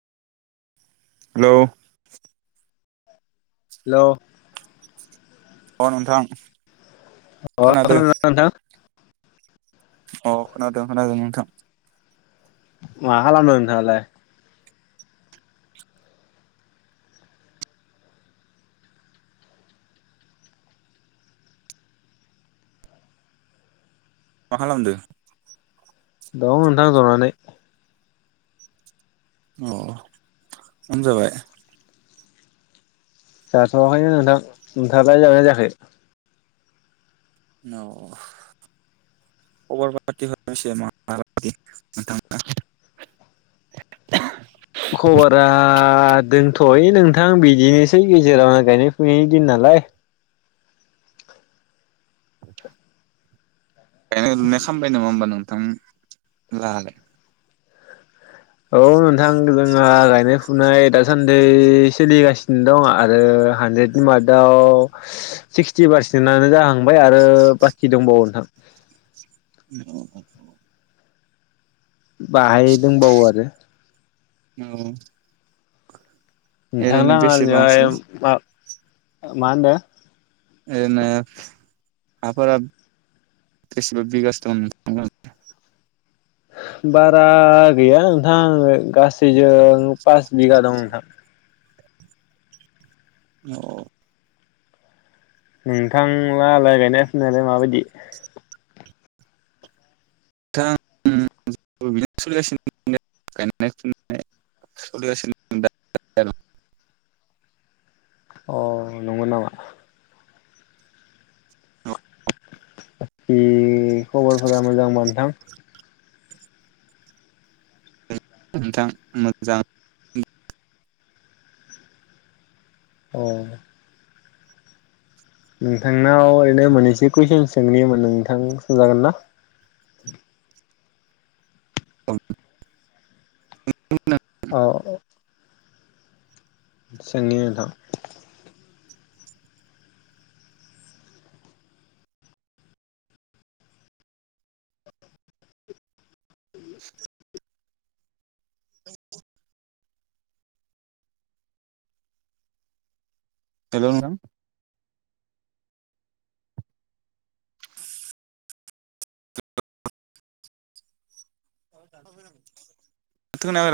हेल हेल अ नोंथां अ खोनादों नोंथां? अ खोनादों खोनादों नोंथां मा खालामदो नोंथाङालाय? मा खालामदो? दङ नोंथां जनानै अ ह ओंखाम जाबाय? जाथवाखैनो नोंथां नोंथाङालाय जानाय जायाखै [unintelligible] खबरा दंथयो नोंथां बिदिनोसै गेजेरावनो गायनाय फुनायनि दिन नालाय गायनाय लुनाय खामबाय नामा होमबा नों [unintelligible] लालाय औ नोंथां जोंहा नाय फुनाय दासान्दि सोलिगासिनो दं आरो हानद्रेदनि मारटाव सिक्सटि पारसेन्टनो जाहांबाय आरो बाखि दंबावो नोंथां औ बाहाय दबावो आरो औ नोंथांला हानिलाय मा मा होनदो? एरैनो हाफोरा बेसेबां बिगासो दं? बारा गैया नोंथां गासैजों पास बिगा दं नोंथां औ नोंथांलाहालाय गायनाय फुनायालाय माबायदि [unintelligible] अ नंगौ नामा? उम खबरफोरा मोजांबा नोंथां? [unintelligible] औ नोंथांनाव ओरैनो मोननैसो कुइसन सोंनि नोंथां सोंजागोन ना? [unintelligible] औ सोंनि नोंथां [inaudible] हेल' नोंथां [unintelligible] [unintelligible]